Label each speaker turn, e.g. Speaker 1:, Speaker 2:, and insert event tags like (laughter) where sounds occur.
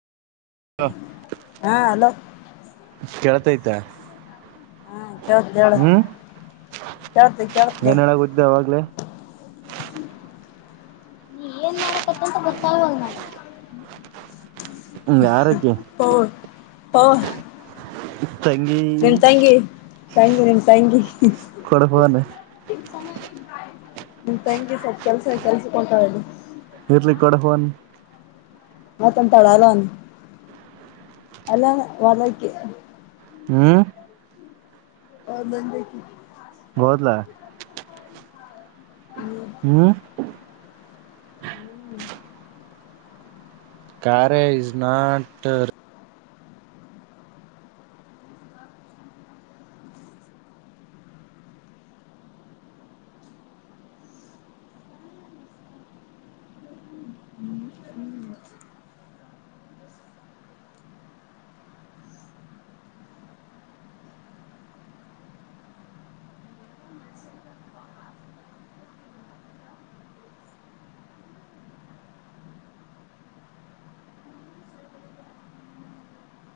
Speaker 1: ಹಾ
Speaker 2: ಹಾ ಹಲೋ
Speaker 1: ಕೇಳ್ತೈತ
Speaker 2: ಹ್ಮ ಕೇಳ್ತದ್ ಹೇಳ
Speaker 1: ಹ್ಮ್
Speaker 2: ಕೇಳ್ತ ಕೇಳ್ತದ
Speaker 1: ಏನ್ ಹೇಳಾಗುದ್ದೆ ಅವಾಗ್ಲೇ
Speaker 2: ನೀ ಏನ್ ಮಾಡಕತ್ತ ಅಂತ ಗೊತ್ತಾಗುವಲ್ದು ನಂಗ
Speaker 1: ಹ (unintelligible) ಯಾರಕ್ಕೆ
Speaker 2: ಹ (unintelligible) (unintelligible)
Speaker 1: ಹ (inaudible) ತಂಗಿ
Speaker 2: ನಿಮ್ ತಂಗಿ ತಂಗಿ ನಿಮ್ ತಂಗಿ
Speaker 1: ಫಡಫನ್
Speaker 2: ನಿಮ್ ತಂಗಿ ಸ್ವಲ್ಪ ಕೆಲ್ಸ ಕೆಲ್ಸ ಕೆಲ್ಸಕ್ಕೆಹೋಣ್ಟದು
Speaker 1: ಇರ್ಲಿ ಕಡಫನ್
Speaker 2: ಮತ್ತಂತಾಳ ಅಲ್ಲ ಒಂದು ಅಲ್ಲ ಹೊರಕ್ಕೆ
Speaker 1: ಹ್ಮ್
Speaker 2: ಹ ಬಂದತಿ
Speaker 1: ಹೋದ್ಲ
Speaker 2: ಹ್ಮ್
Speaker 1: ಹ್ಮ್
Speaker 2: ಹ್ಮ್
Speaker 1: ಕಾರೆ ಇಸ್ ನಾಟ್